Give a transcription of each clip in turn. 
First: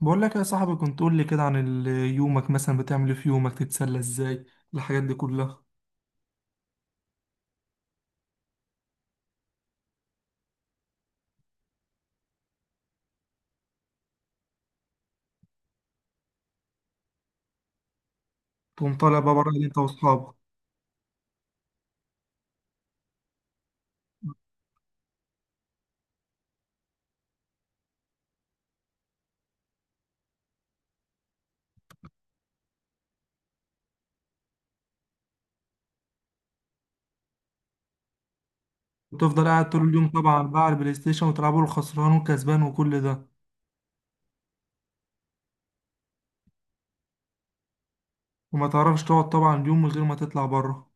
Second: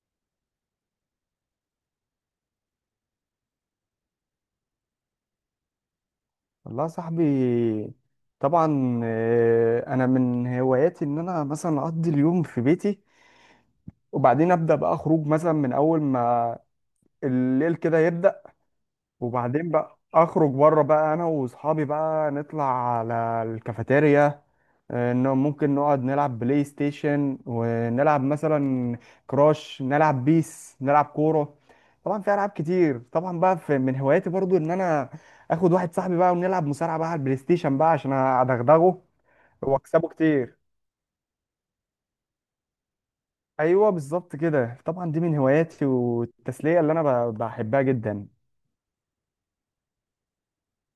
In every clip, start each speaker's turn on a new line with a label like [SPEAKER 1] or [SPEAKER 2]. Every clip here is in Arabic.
[SPEAKER 1] بقول لك يا صاحبي، كنت تقول لي كده عن يومك. مثلا بتعمل ايه في يومك؟ تتسلى ازاي الحاجات دي كلها؟
[SPEAKER 2] والله يا صاحبي، طبعا. انا من هواياتي ان انا مثلا اقضي اليوم في بيتي، وبعدين ابدا بقى خروج مثلا من اول ما الليل كده يبدا.
[SPEAKER 1] تقوم طالع بقى بره
[SPEAKER 2] وبعدين
[SPEAKER 1] انت
[SPEAKER 2] بقى
[SPEAKER 1] واصحابك،
[SPEAKER 2] اخرج بره بقى انا واصحابي بقى نطلع على الكافيتيريا. انه ممكن نقعد نلعب بلاي ستيشن ونلعب مثلا كراش، نلعب بيس، نلعب كورة. طبعا في العاب كتير. طبعا بقى في من هواياتي برضو ان انا اخد واحد صاحبي بقى ونلعب مصارعة بقى على البلاي ستيشن بقى عشان ادغدغه
[SPEAKER 1] وتفضل قاعد طول
[SPEAKER 2] واكسبه
[SPEAKER 1] اليوم طبعا
[SPEAKER 2] كتير.
[SPEAKER 1] بقى على البلاي ستيشن وتلعبوا الخسران والكسبان وكل ده.
[SPEAKER 2] ايوه بالظبط كده. طبعا دي من هواياتي والتسلية اللي انا بحبها جدا.
[SPEAKER 1] وما تعرفش تقعد طبعا يوم من غير ما تطلع بره؟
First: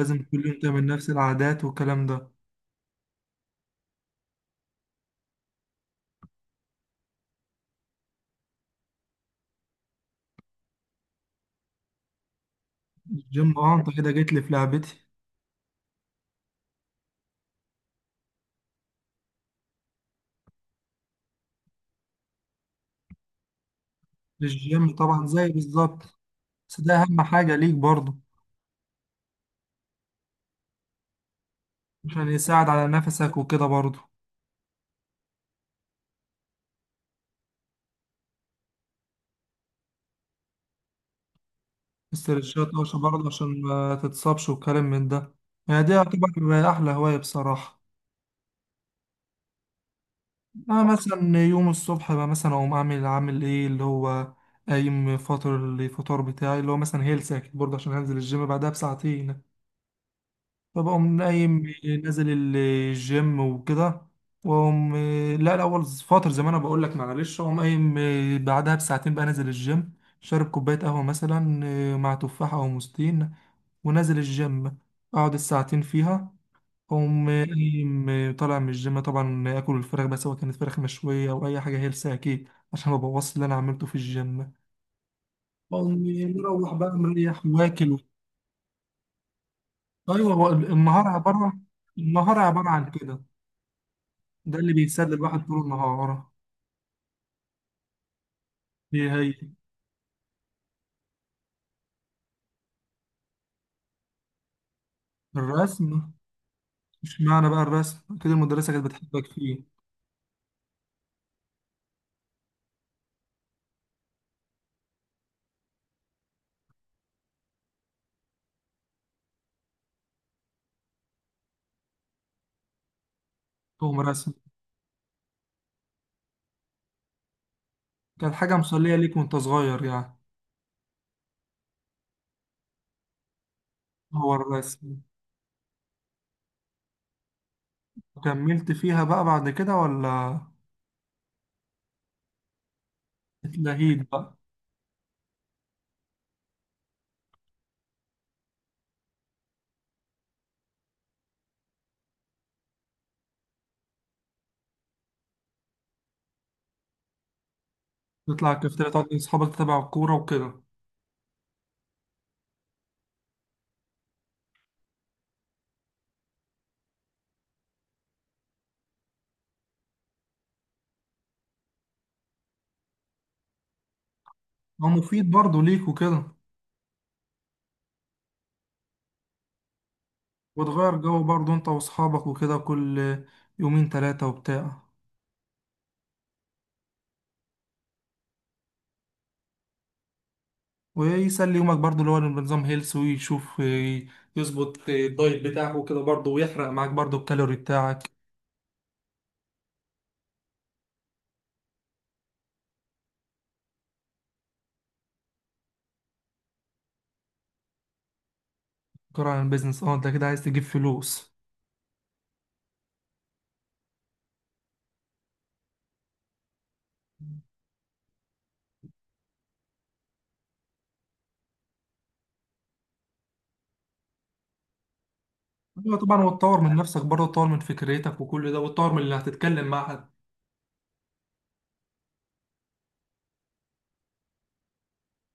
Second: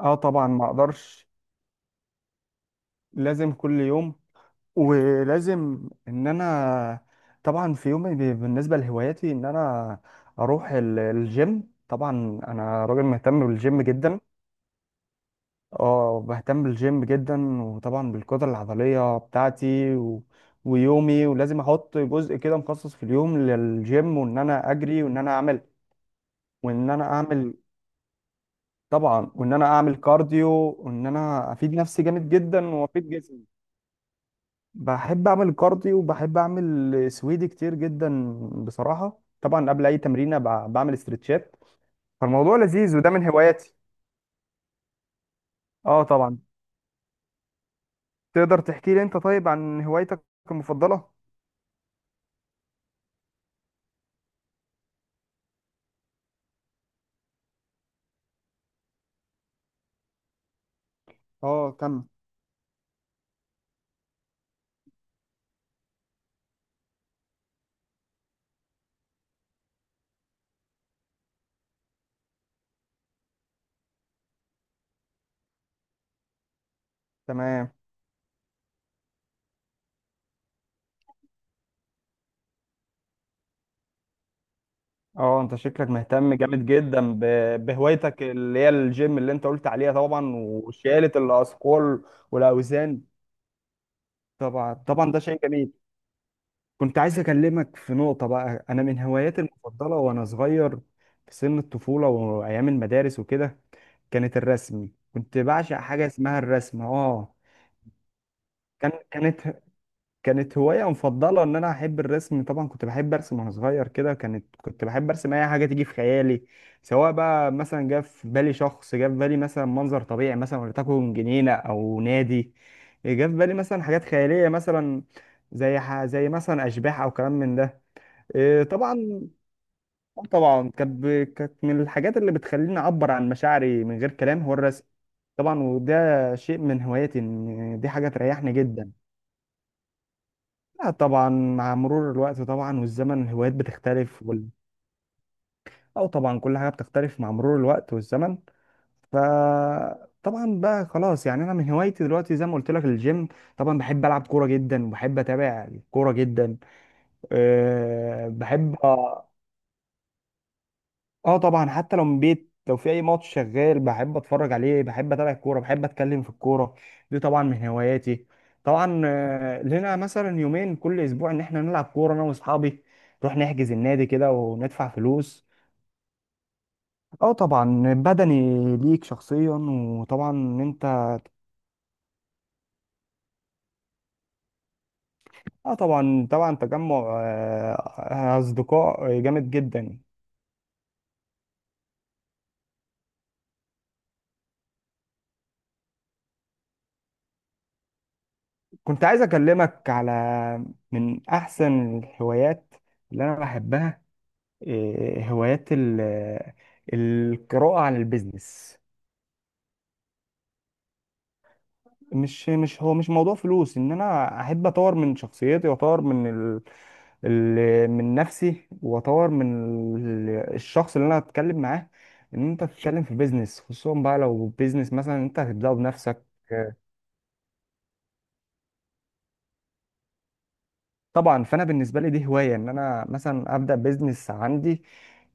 [SPEAKER 2] اه
[SPEAKER 1] كل
[SPEAKER 2] طبعا،
[SPEAKER 1] يوم
[SPEAKER 2] ما
[SPEAKER 1] تعمل نفس
[SPEAKER 2] اقدرش.
[SPEAKER 1] العادات والكلام ده.
[SPEAKER 2] لازم كل يوم. ولازم ان انا طبعا في يومي بالنسبه لهواياتي ان انا اروح الجيم. طبعا انا راجل مهتم
[SPEAKER 1] الجيم، اه
[SPEAKER 2] بالجيم
[SPEAKER 1] انت كده
[SPEAKER 2] جدا.
[SPEAKER 1] جيت لي في لعبتي.
[SPEAKER 2] اه بهتم بالجيم جدا، وطبعا بالقدره العضليه بتاعتي و ويومي. ولازم احط جزء كده مخصص في اليوم للجيم، وان انا
[SPEAKER 1] الجيم
[SPEAKER 2] اجري،
[SPEAKER 1] طبعا زي بالظبط. بس
[SPEAKER 2] وان
[SPEAKER 1] ده
[SPEAKER 2] انا
[SPEAKER 1] اهم
[SPEAKER 2] اعمل
[SPEAKER 1] حاجة ليك برضه،
[SPEAKER 2] طبعا، وان انا اعمل كارديو، وان انا افيد نفسي
[SPEAKER 1] عشان
[SPEAKER 2] جامد جدا
[SPEAKER 1] يساعد على
[SPEAKER 2] وافيد
[SPEAKER 1] نفسك
[SPEAKER 2] جسمي.
[SPEAKER 1] وكده برضه.
[SPEAKER 2] بحب اعمل كارديو، وبحب اعمل سويدي كتير جدا. بصراحه طبعا قبل اي تمرينه بعمل استرتشات. فالموضوع
[SPEAKER 1] استرشاد
[SPEAKER 2] لذيذ
[SPEAKER 1] طوشة
[SPEAKER 2] وده
[SPEAKER 1] برضه
[SPEAKER 2] من
[SPEAKER 1] عشان
[SPEAKER 2] هواياتي.
[SPEAKER 1] ما تتصابش وكلام من ده. يعني دي
[SPEAKER 2] اه طبعا.
[SPEAKER 1] هتبقى أحلى هواية بصراحة.
[SPEAKER 2] تقدر تحكي لي انت طيب عن هوايتك
[SPEAKER 1] أنا
[SPEAKER 2] المفضله؟
[SPEAKER 1] مثلا يوم الصبح بقى مثلا أقوم أعمل عامل إيه اللي هو قايم فاطر الفطار بتاعي، اللي هو مثلا هيلث أكيد برضه عشان هنزل الجيم بعدها بساعتين. فبقوم
[SPEAKER 2] اه.
[SPEAKER 1] قايم
[SPEAKER 2] كم.
[SPEAKER 1] نازل الجيم وكده واقوم. لا الاول فتره، زي ما انا بقول لك معلش، اقوم قايم بعدها بساعتين بقى نازل الجيم. شارب كوبايه قهوه مثلا مع تفاحه او موزتين، ونازل الجيم. اقعد الساعتين فيها، اقوم
[SPEAKER 2] تمام.
[SPEAKER 1] قايم طالع من الجيم، طبعا اكل الفراخ، بس هو كانت فراخ مشويه او اي حاجه هيلثي اكيد عشان ما بوظش اللي انا عملته في الجيم.
[SPEAKER 2] اه، انت شكلك
[SPEAKER 1] اقوم
[SPEAKER 2] مهتم جامد
[SPEAKER 1] مروح بقى
[SPEAKER 2] جدا
[SPEAKER 1] مريح واكل.
[SPEAKER 2] بهوايتك اللي هي الجيم، اللي انت قلت عليها طبعا،
[SPEAKER 1] ايوه، هو
[SPEAKER 2] وشيلة الاثقال
[SPEAKER 1] النهار عباره عن
[SPEAKER 2] والاوزان.
[SPEAKER 1] كده. ده اللي
[SPEAKER 2] طبعا طبعا،
[SPEAKER 1] بيسلي
[SPEAKER 2] ده شيء
[SPEAKER 1] الواحد طول
[SPEAKER 2] جميل.
[SPEAKER 1] النهار.
[SPEAKER 2] كنت عايز أكلمك في نقطة بقى. أنا من
[SPEAKER 1] هي
[SPEAKER 2] هواياتي المفضلة وأنا صغير في سن الطفولة وأيام المدارس وكده كانت الرسم. كنت بعشق حاجة
[SPEAKER 1] الرسم.
[SPEAKER 2] اسمها الرسم
[SPEAKER 1] مش معنى بقى الرسم كده المدرسة كانت
[SPEAKER 2] كان
[SPEAKER 1] بتحبك
[SPEAKER 2] كانت
[SPEAKER 1] فيه؟
[SPEAKER 2] كانت هواية مفضلة، إن أنا أحب الرسم. طبعا كنت بحب أرسم وأنا صغير كده، كنت بحب أرسم أي حاجة تيجي في خيالي. سواء بقى مثلا جه في بالي شخص، جه في بالي مثلا منظر طبيعي، مثلا ولتكن جنينة أو نادي، جه في بالي مثلا
[SPEAKER 1] تقوم
[SPEAKER 2] حاجات
[SPEAKER 1] رسم.
[SPEAKER 2] خيالية، مثلا زي مثلا أشباح أو كلام من ده.
[SPEAKER 1] كانت حاجة
[SPEAKER 2] إيه
[SPEAKER 1] مسلية ليك
[SPEAKER 2] طبعا.
[SPEAKER 1] وانت صغير يعني.
[SPEAKER 2] طبعا كانت من الحاجات اللي بتخليني اعبر عن مشاعري من غير
[SPEAKER 1] هو
[SPEAKER 2] كلام هو الرسم.
[SPEAKER 1] الرسم.
[SPEAKER 2] طبعا، وده شيء من هواياتي، ان دي حاجه تريحني
[SPEAKER 1] وكملت
[SPEAKER 2] جدا.
[SPEAKER 1] فيها بقى بعد كده ولا؟
[SPEAKER 2] لا طبعا، مع مرور الوقت طبعا والزمن الهوايات
[SPEAKER 1] اتلهيت
[SPEAKER 2] بتختلف
[SPEAKER 1] بقى؟
[SPEAKER 2] او طبعا كل حاجه بتختلف مع مرور الوقت والزمن. ف طبعا بقى خلاص، يعني انا من هوايتي دلوقتي زي ما قلت لك الجيم. طبعا بحب العب كوره جدا، وبحب اتابع الكوره جدا.
[SPEAKER 1] تطلع
[SPEAKER 2] بحب.
[SPEAKER 1] الكافتيريا تقعد مع أصحابك تتابع الكورة وكده.
[SPEAKER 2] اه طبعا، حتى لو من بيت، لو في اي ماتش شغال بحب اتفرج عليه، بحب اتابع الكوره، بحب اتكلم في الكوره، دي طبعا من هواياتي. طبعا، لنا مثلا يومين كل اسبوع ان احنا نلعب كوره انا واصحابي، نروح نحجز النادي كده
[SPEAKER 1] هو
[SPEAKER 2] وندفع
[SPEAKER 1] مفيد
[SPEAKER 2] فلوس.
[SPEAKER 1] برضه ليك وكده.
[SPEAKER 2] اه طبعا بدني، ليك شخصيا. وطبعا ان انت.
[SPEAKER 1] وتغير جو برضه انت وأصحابك وكده، كل يومين تلاتة وبتاع.
[SPEAKER 2] اه طبعا طبعا تجمع اصدقاء جامد جدا.
[SPEAKER 1] ويسلي يومك برضو، اللي هو بنظام هيلث، ويشوف يظبط الدايت بتاعه وكده برضو، ويحرق معاك برضو الكالوري بتاعك.
[SPEAKER 2] كنت عايز اكلمك على من احسن الهوايات اللي انا بحبها. هوايات القراءة عن البيزنس.
[SPEAKER 1] كرة عن البيزنس، اه انت كده عايز تجيب فلوس.
[SPEAKER 2] مش مش هو مش موضوع فلوس. ان انا احب اطور من شخصيتي، واطور من من نفسي، واطور من ال... الشخص اللي انا هتكلم معاه. ان انت تتكلم في بيزنس، خصوصا بقى لو بيزنس مثلا انت هتبداه
[SPEAKER 1] أيوة طبعا،
[SPEAKER 2] بنفسك.
[SPEAKER 1] وتطور من نفسك برضه، تطور من فكرتك وكل ده، وتطور من اللي هتتكلم مع حد.
[SPEAKER 2] طبعا فانا بالنسبه لي دي هوايه، ان انا مثلا ابدا بيزنس عندي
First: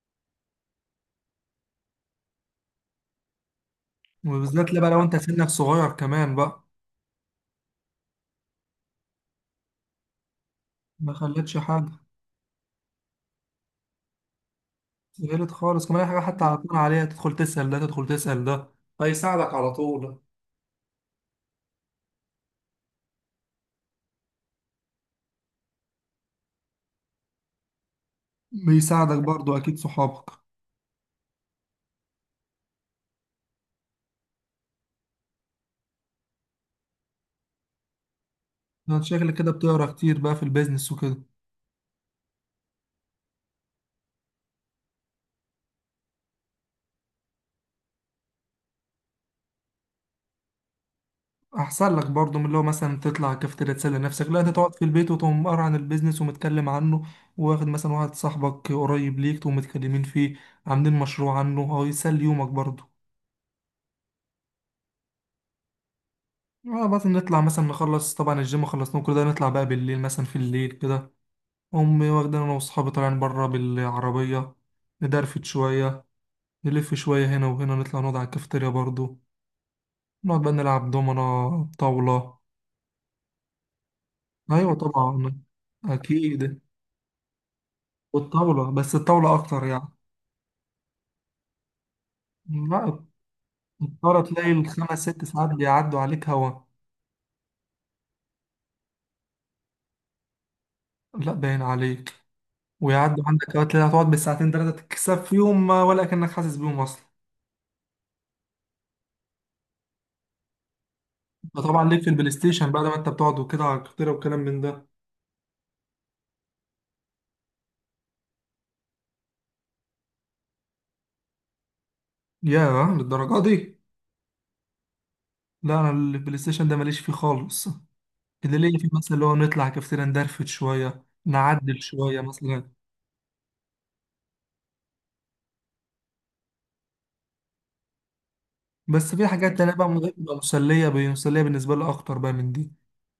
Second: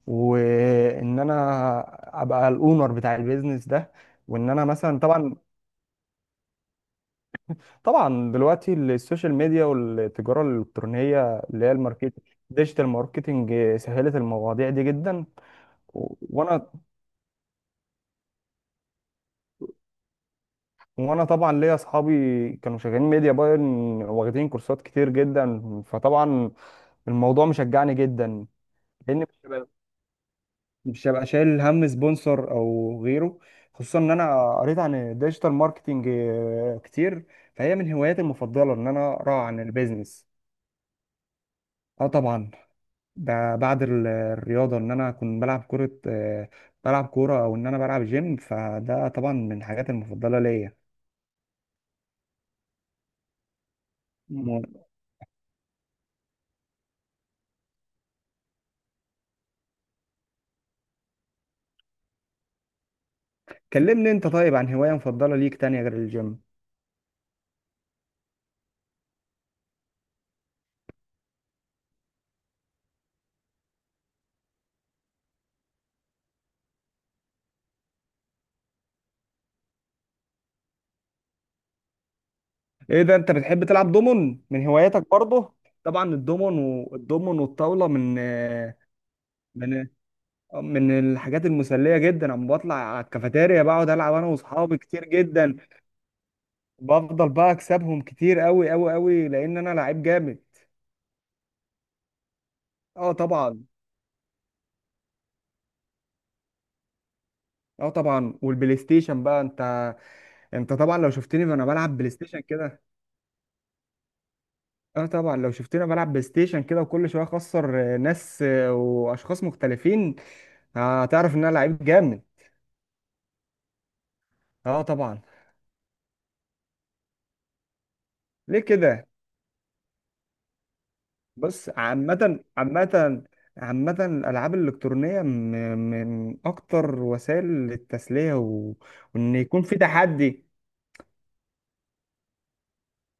[SPEAKER 2] وان انا ابقى الاونر بتاع البيزنس ده. وان انا
[SPEAKER 1] وبالذات لا بقى
[SPEAKER 2] مثلا
[SPEAKER 1] لو انت
[SPEAKER 2] طبعا.
[SPEAKER 1] سنك صغير كمان بقى.
[SPEAKER 2] طبعا دلوقتي السوشيال ميديا والتجارة
[SPEAKER 1] ما
[SPEAKER 2] الإلكترونية،
[SPEAKER 1] خلتش
[SPEAKER 2] اللي هي
[SPEAKER 1] حاجة.
[SPEAKER 2] الماركت ديجيتال ماركتنج، سهلت المواضيع دي جدا.
[SPEAKER 1] سهلت خالص كمان، أي
[SPEAKER 2] و-
[SPEAKER 1] حاجة حتى على
[SPEAKER 2] وانا
[SPEAKER 1] طول عليها تدخل تسأل ده، تدخل تسأل ده، هيساعدك على طول.
[SPEAKER 2] وانا طبعا ليا اصحابي كانوا شغالين ميديا باين، واخدين كورسات كتير جدا. فطبعا الموضوع مشجعني جدا،
[SPEAKER 1] بيساعدك
[SPEAKER 2] لان
[SPEAKER 1] برضه أكيد صحابك.
[SPEAKER 2] مش هبقى شايل هم سبونسر او غيره. خصوصا ان انا قريت عن الديجيتال ماركتنج كتير. فهي من هواياتي المفضلة ان
[SPEAKER 1] أنا
[SPEAKER 2] انا
[SPEAKER 1] شكلك
[SPEAKER 2] اقرا
[SPEAKER 1] كده
[SPEAKER 2] عن
[SPEAKER 1] بتقرا كتير
[SPEAKER 2] البيزنس.
[SPEAKER 1] بقى في البيزنس وكده.
[SPEAKER 2] اه طبعا. ده بعد الرياضة، إن أنا أكون بلعب كرة، بلعب كورة أو إن أنا بلعب جيم. فده طبعا من الحاجات المفضلة ليا.
[SPEAKER 1] احسن لك برضو من اللي هو مثلا تطلع كافتيريا تسلي نفسك. لا، انت تقعد
[SPEAKER 2] م-
[SPEAKER 1] في البيت وتقوم قاري عن البيزنس ومتكلم عنه. واخد مثلا واحد صاحبك قريب ليك تقوم متكلمين فيه عاملين مشروع عنه، هو يسلي يومك برضو.
[SPEAKER 2] كلمني أنت طيب عن هواية مفضلة ليك تانية غير الجيم.
[SPEAKER 1] اه، بس نطلع مثلا، نخلص طبعا الجيم خلصنا كل ده، نطلع بقى بالليل مثلا في الليل كده. امي واخدين، انا واصحابي طالعين بره بالعربيه، ندرفت شويه، نلف شويه هنا وهنا، نطلع نقعد على الكافتيريا برضو، نقعد بقى نلعب دومنا طاوله.
[SPEAKER 2] إيه ده، أنت بتحب تلعب دومون؟ من
[SPEAKER 1] ايوه
[SPEAKER 2] هواياتك
[SPEAKER 1] طبعا
[SPEAKER 2] برضه؟ طبعا
[SPEAKER 1] اكيد.
[SPEAKER 2] الدومون. والدومون والطاولة من
[SPEAKER 1] والطاولة، بس الطاولة أكتر يعني.
[SPEAKER 2] من من الحاجات المسلية جدا. أما بطلع على
[SPEAKER 1] لا،
[SPEAKER 2] الكافيتيريا بقعد ألعب
[SPEAKER 1] الطاولة
[SPEAKER 2] أنا
[SPEAKER 1] تلاقي
[SPEAKER 2] وأصحابي
[SPEAKER 1] الخمس
[SPEAKER 2] كتير
[SPEAKER 1] ست ساعات
[SPEAKER 2] جدا.
[SPEAKER 1] بيعدوا عليك هوا.
[SPEAKER 2] بفضل بقى أكسبهم كتير أوي أوي أوي، لأن أنا لعيب جامد.
[SPEAKER 1] لا باين عليك.
[SPEAKER 2] اه
[SPEAKER 1] ويعدوا عندك
[SPEAKER 2] طبعا.
[SPEAKER 1] أوقات تلاقي هتقعد بالساعتين تلاتة تكسب فيهم، ولا كأنك حاسس بيهم أصلا.
[SPEAKER 2] اه طبعا. والبلاي ستيشن بقى، انت طبعا لو شفتني
[SPEAKER 1] ده
[SPEAKER 2] وانا
[SPEAKER 1] طبعا
[SPEAKER 2] بلعب
[SPEAKER 1] ليك في
[SPEAKER 2] بلاي
[SPEAKER 1] البلاي
[SPEAKER 2] ستيشن
[SPEAKER 1] ستيشن
[SPEAKER 2] كده.
[SPEAKER 1] بعد ما أنت بتقعد وكده على الكتيرة وكلام من ده.
[SPEAKER 2] اه طبعا لو شفتني وانا بلعب بلاي ستيشن كده وكل شويه اخسر ناس، واشخاص مختلفين، هتعرف ان انا لعيب جامد.
[SPEAKER 1] ياه، للدرجة دي؟
[SPEAKER 2] اه طبعا.
[SPEAKER 1] لا، أنا البلاي ستيشن ده ماليش فيه خالص. اللي
[SPEAKER 2] ليه
[SPEAKER 1] ليا فيه
[SPEAKER 2] كده؟
[SPEAKER 1] مثلا اللي هو نطلع كافتيريا، ندرفت شوية،
[SPEAKER 2] بص،
[SPEAKER 1] نعدل شوية
[SPEAKER 2] عامه
[SPEAKER 1] مثلا.
[SPEAKER 2] الالعاب الالكترونيه من اكتر وسائل التسليه
[SPEAKER 1] بس في
[SPEAKER 2] وان
[SPEAKER 1] حاجات
[SPEAKER 2] يكون
[SPEAKER 1] تانية
[SPEAKER 2] في
[SPEAKER 1] بقى بتبقى
[SPEAKER 2] تحدي.
[SPEAKER 1] مسلية مسلية بالنسبة لي أكتر بقى من دي.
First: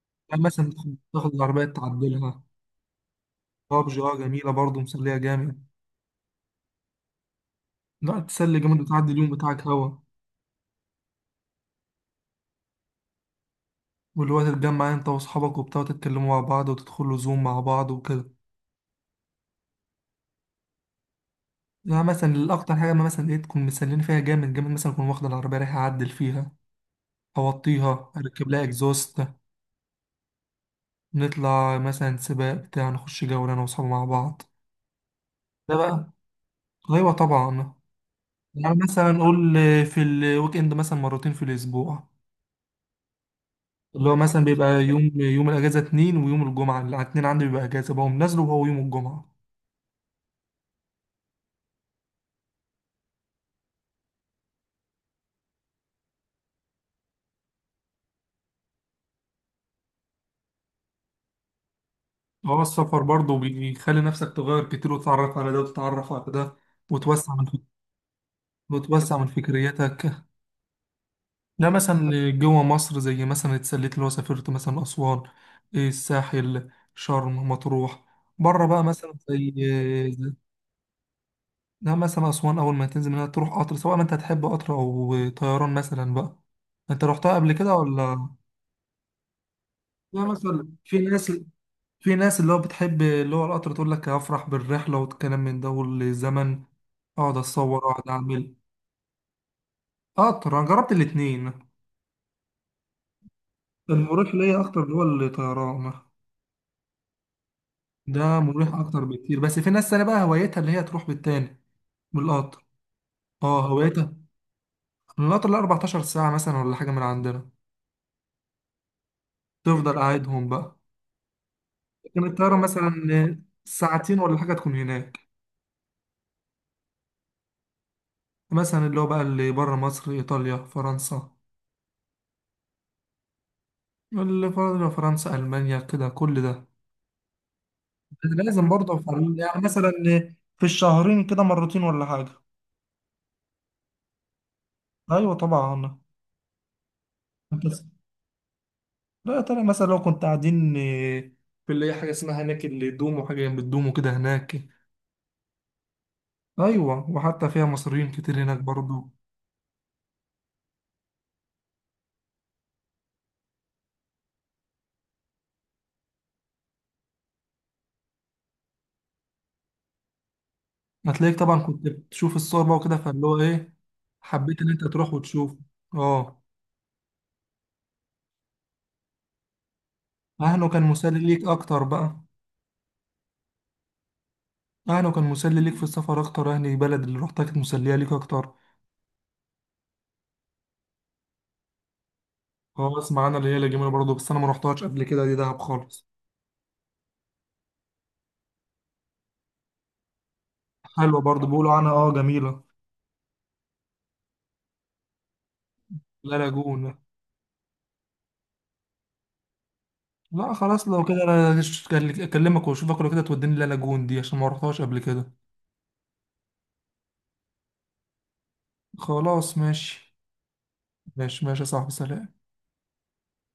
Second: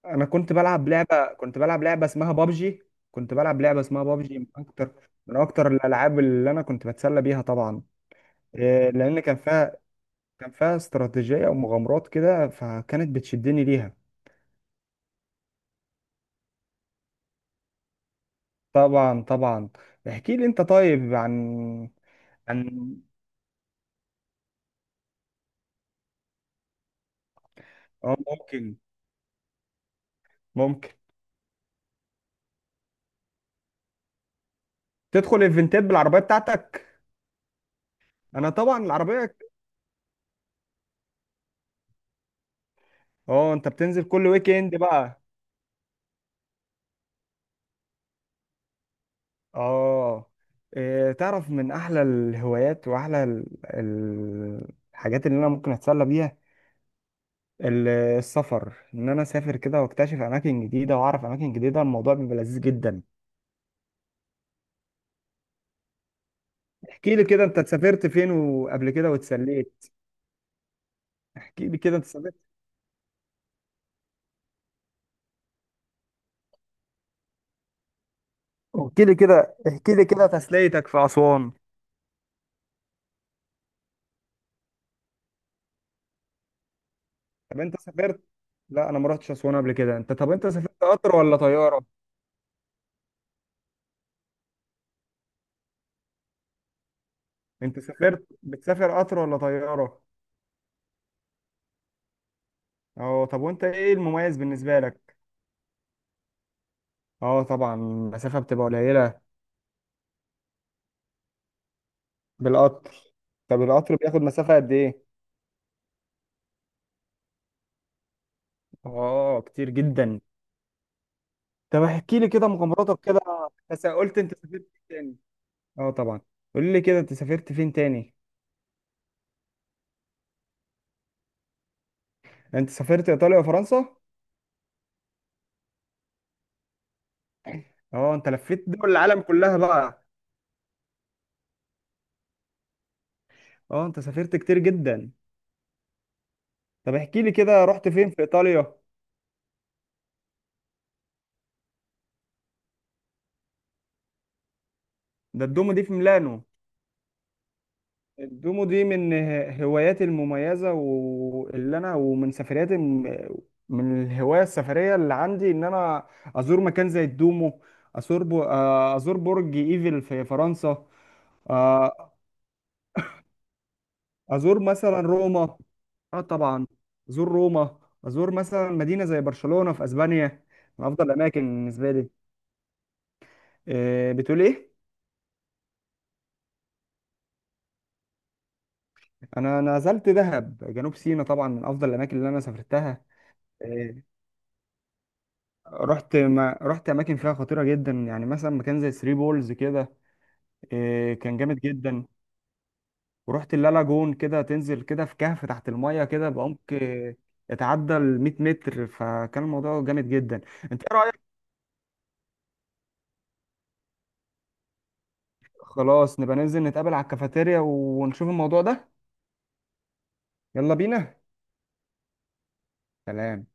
[SPEAKER 2] انا
[SPEAKER 1] يعني مثلا تاخد
[SPEAKER 2] كنت
[SPEAKER 1] العربية
[SPEAKER 2] بلعب لعبه اسمها
[SPEAKER 1] تعدلها.
[SPEAKER 2] بابجي.
[SPEAKER 1] بابجي، اه
[SPEAKER 2] من
[SPEAKER 1] جميلة برضه،
[SPEAKER 2] اكتر
[SPEAKER 1] مسلية جامد.
[SPEAKER 2] الالعاب اللي انا كنت بتسلى بيها. طبعا
[SPEAKER 1] لا، تسلي جامد وتعدي
[SPEAKER 2] لان
[SPEAKER 1] اليوم بتاعك هوا.
[SPEAKER 2] كان فيها استراتيجيه ومغامرات كده، فكانت بتشدني ليها.
[SPEAKER 1] واللي هو تتجمع انت واصحابك وبتاع، تتكلموا مع بعض وتدخلوا زوم مع بعض وكده.
[SPEAKER 2] طبعا طبعا. احكي لي انت طيب، عن
[SPEAKER 1] يعني مثلا الأكتر حاجة
[SPEAKER 2] عن
[SPEAKER 1] ما مثلا ايه تكون مسلين فيها جامد جامد، مثلا أكون واخد العربية رايح أعدل فيها، أوطيها،
[SPEAKER 2] اه
[SPEAKER 1] أركب لها
[SPEAKER 2] ممكن
[SPEAKER 1] إكزوست.
[SPEAKER 2] ممكن
[SPEAKER 1] نطلع مثلا سباق بتاع، نخش جولة أنا وأصحابي مع بعض.
[SPEAKER 2] تدخل
[SPEAKER 1] ده
[SPEAKER 2] ايفنتات
[SPEAKER 1] بقى.
[SPEAKER 2] بالعربيه بتاعتك؟
[SPEAKER 1] أيوة طبعا.
[SPEAKER 2] انا
[SPEAKER 1] يعني
[SPEAKER 2] طبعا
[SPEAKER 1] مثلا
[SPEAKER 2] العربيه.
[SPEAKER 1] نقول في الويك إند مثلا مرتين في الأسبوع.
[SPEAKER 2] اه انت بتنزل
[SPEAKER 1] اللي هو
[SPEAKER 2] كل
[SPEAKER 1] مثلا
[SPEAKER 2] ويك اند
[SPEAKER 1] بيبقى يوم
[SPEAKER 2] بقى؟
[SPEAKER 1] يوم الاجازه اتنين، ويوم الجمعه الاثنين عندي بيبقى اجازه، بقوم نازله وهو يوم الجمعه.
[SPEAKER 2] اه. إيه، تعرف من احلى الهوايات واحلى الحاجات اللي انا ممكن اتسلى بيها، السفر. ان انا اسافر كده واكتشف اماكن جديده واعرف اماكن جديده. الموضوع بيبقى لذيذ
[SPEAKER 1] هو السفر
[SPEAKER 2] جدا.
[SPEAKER 1] برضه بيخلي نفسك تغير كتير، وتتعرف على ده وتتعرف على ده،
[SPEAKER 2] احكي لي
[SPEAKER 1] وتوسع
[SPEAKER 2] كده،
[SPEAKER 1] من
[SPEAKER 2] انت
[SPEAKER 1] فك...
[SPEAKER 2] سافرت فين وقبل كده
[SPEAKER 1] وتوسع من
[SPEAKER 2] واتسليت؟
[SPEAKER 1] فكريتك.
[SPEAKER 2] احكي
[SPEAKER 1] لا
[SPEAKER 2] لي كده انت
[SPEAKER 1] مثلا
[SPEAKER 2] سافرت
[SPEAKER 1] جوه مصر زي مثلا اتسليت اللي هو سافرت مثلا اسوان، الساحل، شرم، مطروح. بره بقى مثلا
[SPEAKER 2] احكي لي كده
[SPEAKER 1] زي-
[SPEAKER 2] تسليتك في اسوان؟
[SPEAKER 1] لا مثلا اسوان اول ما تنزل منها تروح قطر، سواء ما انت هتحب قطر او طيران مثلا بقى. انت رحتها قبل
[SPEAKER 2] طب
[SPEAKER 1] كده
[SPEAKER 2] انت سافرت.
[SPEAKER 1] ولا؟
[SPEAKER 2] لا انا ما رحتش اسوان قبل كده.
[SPEAKER 1] لا
[SPEAKER 2] طب انت
[SPEAKER 1] مثلا
[SPEAKER 2] سافرت
[SPEAKER 1] في
[SPEAKER 2] قطر
[SPEAKER 1] ناس
[SPEAKER 2] ولا طياره؟
[SPEAKER 1] في ناس اللي هو بتحب اللي هو القطر، تقول لك هفرح بالرحلة والكلام من ده والزمن، اقعد اتصور
[SPEAKER 2] انت
[SPEAKER 1] اقعد
[SPEAKER 2] سافرت،
[SPEAKER 1] اعمل.
[SPEAKER 2] بتسافر قطر ولا طياره؟
[SPEAKER 1] قطر انا جربت الاتنين.
[SPEAKER 2] اه. طب وانت ايه
[SPEAKER 1] المريح
[SPEAKER 2] المميز
[SPEAKER 1] ليا
[SPEAKER 2] بالنسبه
[SPEAKER 1] اكتر اللي هو
[SPEAKER 2] لك؟
[SPEAKER 1] الطيران.
[SPEAKER 2] اه طبعا
[SPEAKER 1] ده
[SPEAKER 2] المسافة بتبقى
[SPEAKER 1] مريح اكتر
[SPEAKER 2] قليلة.
[SPEAKER 1] بكتير، بس في ناس تانية بقى هوايتها اللي هي تروح بالتاني، بالقطر.
[SPEAKER 2] بالقطر. طب
[SPEAKER 1] اه
[SPEAKER 2] القطر
[SPEAKER 1] هوايتها.
[SPEAKER 2] بياخد مسافة قد ايه؟
[SPEAKER 1] من القطر له 14 ساعة مثلا ولا حاجة من عندنا.
[SPEAKER 2] اه كتير
[SPEAKER 1] تفضل
[SPEAKER 2] جدا.
[SPEAKER 1] قاعدهم بقى.
[SPEAKER 2] طب احكي
[SPEAKER 1] لكن
[SPEAKER 2] لي كده
[SPEAKER 1] الطيارة
[SPEAKER 2] مغامراتك كده.
[SPEAKER 1] مثلا
[SPEAKER 2] بس قلت
[SPEAKER 1] ساعتين
[SPEAKER 2] انت
[SPEAKER 1] ولا حاجة
[SPEAKER 2] سافرت
[SPEAKER 1] تكون
[SPEAKER 2] فين تاني؟
[SPEAKER 1] هناك.
[SPEAKER 2] اه طبعا. قول لي كده انت سافرت فين تاني؟
[SPEAKER 1] مثلا اللي هو بقى اللي بره مصر ايطاليا فرنسا،
[SPEAKER 2] انت سافرت ايطاليا وفرنسا؟
[SPEAKER 1] اللي بره فرنسا المانيا كده كل ده.
[SPEAKER 2] اه، انت لفيت
[SPEAKER 1] لازم
[SPEAKER 2] دول
[SPEAKER 1] برضه
[SPEAKER 2] العالم كلها
[SPEAKER 1] يعني مثلا
[SPEAKER 2] بقى.
[SPEAKER 1] في الشهرين كده مرتين ولا حاجة.
[SPEAKER 2] اه، انت سافرت كتير جدا.
[SPEAKER 1] أيوة طبعا
[SPEAKER 2] طب احكي لي كده،
[SPEAKER 1] بس.
[SPEAKER 2] رحت فين في ايطاليا؟
[SPEAKER 1] لا يا ترى مثلا لو كنت قاعدين في اللي هي حاجة اسمها هناك اللي دوم، وحاجة جنب الدوم وكده هناك.
[SPEAKER 2] ده الدومو دي في ميلانو.
[SPEAKER 1] أيوة، وحتى فيها مصريين كتير هناك
[SPEAKER 2] الدومو دي
[SPEAKER 1] برضه.
[SPEAKER 2] من هواياتي المميزة، واللي أنا ومن سفرياتي من الهواية السفرية اللي عندي، إن أنا أزور مكان زي الدومو. أزور أزور برج إيفل في فرنسا.
[SPEAKER 1] هتلاقيك طبعا كنت
[SPEAKER 2] آه،
[SPEAKER 1] بتشوف الصور بقى وكده، فاللي هو إيه،
[SPEAKER 2] أزور
[SPEAKER 1] حبيت إن أنت
[SPEAKER 2] مثلا
[SPEAKER 1] تروح وتشوف.
[SPEAKER 2] روما. آه
[SPEAKER 1] أه.
[SPEAKER 2] طبعا. أزور روما، أزور مثلا مدينة زي برشلونة في أسبانيا،
[SPEAKER 1] أهله كان
[SPEAKER 2] من أفضل
[SPEAKER 1] مسلي
[SPEAKER 2] الأماكن
[SPEAKER 1] ليك أكتر
[SPEAKER 2] بالنسبة لي.
[SPEAKER 1] بقى؟
[SPEAKER 2] بتقول إيه؟
[SPEAKER 1] أهله كان مسلي ليك في السفر أكتر؟ أهل البلد اللي روحتها كانت مسلية ليك أكتر؟
[SPEAKER 2] أنا نزلت دهب جنوب سيناء، طبعا من أفضل الأماكن اللي أنا
[SPEAKER 1] أه،
[SPEAKER 2] سافرتها.
[SPEAKER 1] أسمع أنا اللي هي الجميلة
[SPEAKER 2] آه،
[SPEAKER 1] برضه، بس أنا ما روحتهاش قبل كده دي دهب خالص.
[SPEAKER 2] رحت، ما رحت اماكن فيها خطيره جدا، يعني مثلا مكان زي ثري بولز كده.
[SPEAKER 1] حلوة
[SPEAKER 2] كان
[SPEAKER 1] برضه،
[SPEAKER 2] جامد
[SPEAKER 1] بيقولوا عنها
[SPEAKER 2] جدا.
[SPEAKER 1] اه جميلة.
[SPEAKER 2] ورحت اللالاجون كده، تنزل كده في كهف تحت المايه كده
[SPEAKER 1] لا
[SPEAKER 2] بعمق
[SPEAKER 1] لاجون.
[SPEAKER 2] يتعدى ال 100 متر، فكان الموضوع جامد جدا.
[SPEAKER 1] لا
[SPEAKER 2] انت
[SPEAKER 1] خلاص
[SPEAKER 2] ايه
[SPEAKER 1] لو
[SPEAKER 2] رايك؟
[SPEAKER 1] كده انا اكلمك واشوفك لو كده توديني لا لاجون دي عشان ما رحتهاش قبل كده.
[SPEAKER 2] خلاص نبقى ننزل نتقابل على الكافيتيريا ونشوف الموضوع ده.
[SPEAKER 1] خلاص ماشي.
[SPEAKER 2] يلا بينا.
[SPEAKER 1] ماشي ماشي يا صاحبي، سلام.
[SPEAKER 2] سلام.